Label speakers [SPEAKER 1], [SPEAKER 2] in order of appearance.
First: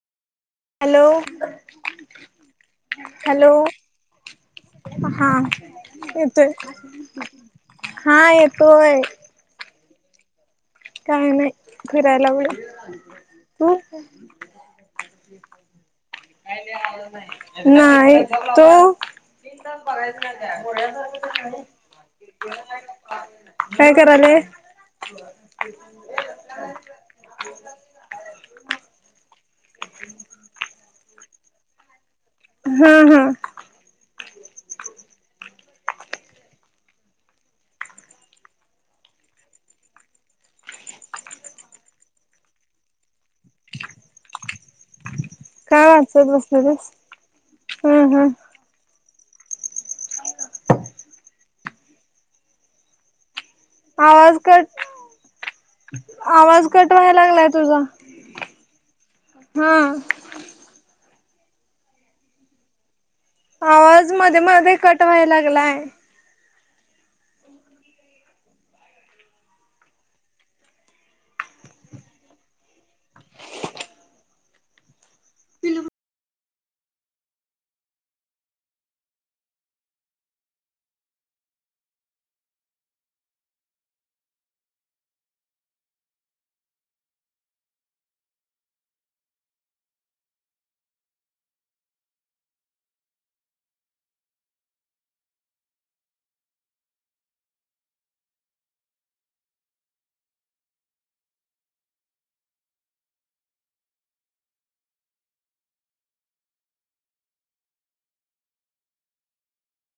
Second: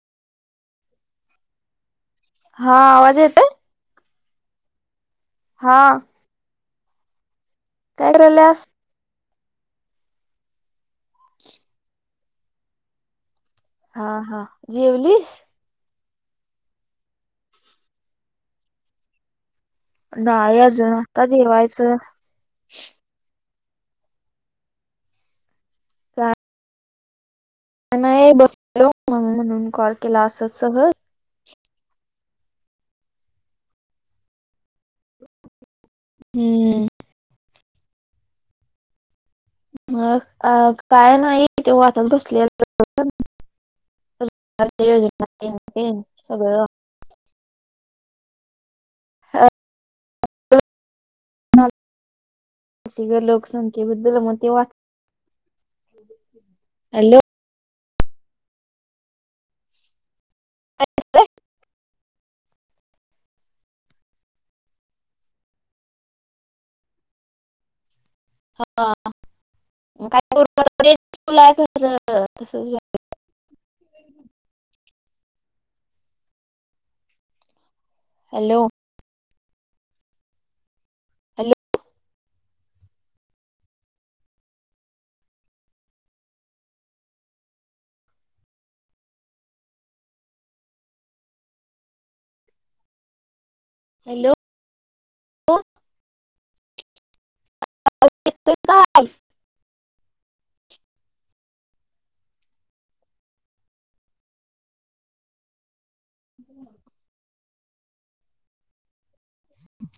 [SPEAKER 1] Hello.
[SPEAKER 2] हा आवाज येतोय?
[SPEAKER 1] हॅलो हा येतोय.
[SPEAKER 2] काय
[SPEAKER 1] हा
[SPEAKER 2] करायल्यास?
[SPEAKER 1] येतोय. काय नाय फिरायला व्हय.
[SPEAKER 2] हा हा जेवलीस?
[SPEAKER 1] नाय, तु?
[SPEAKER 2] नाही अजून आता जेवायचं
[SPEAKER 1] काय करायले?
[SPEAKER 2] काय
[SPEAKER 1] [inaudible]
[SPEAKER 2] नाही बसलो म्हणून म्हणून कॉल केला असचं सहज
[SPEAKER 1] हम्म हम्म.
[SPEAKER 2] हम्म. मग अ काय नाही ते वाचात बसलेल [unintelligible] सरकार योजना [unintelligible]
[SPEAKER 1] काय
[SPEAKER 2] हे
[SPEAKER 1] वाचत
[SPEAKER 2] सगळं
[SPEAKER 1] बसलेलीस हम्म हम्म.
[SPEAKER 2] [unintelligible] ती लोकसं
[SPEAKER 1] आवाज कट आवाज कट व्हाय
[SPEAKER 2] हॅलो
[SPEAKER 1] लागलाय तुझा हा.
[SPEAKER 2] [inaudible]
[SPEAKER 1] आवाज मध्ये मध्ये कट व्हायला लागलाय
[SPEAKER 2] [unintelligible]
[SPEAKER 1] [inaudible]
[SPEAKER 2] हॅलो. Hello hello. आवाज आवाज येतोय काय?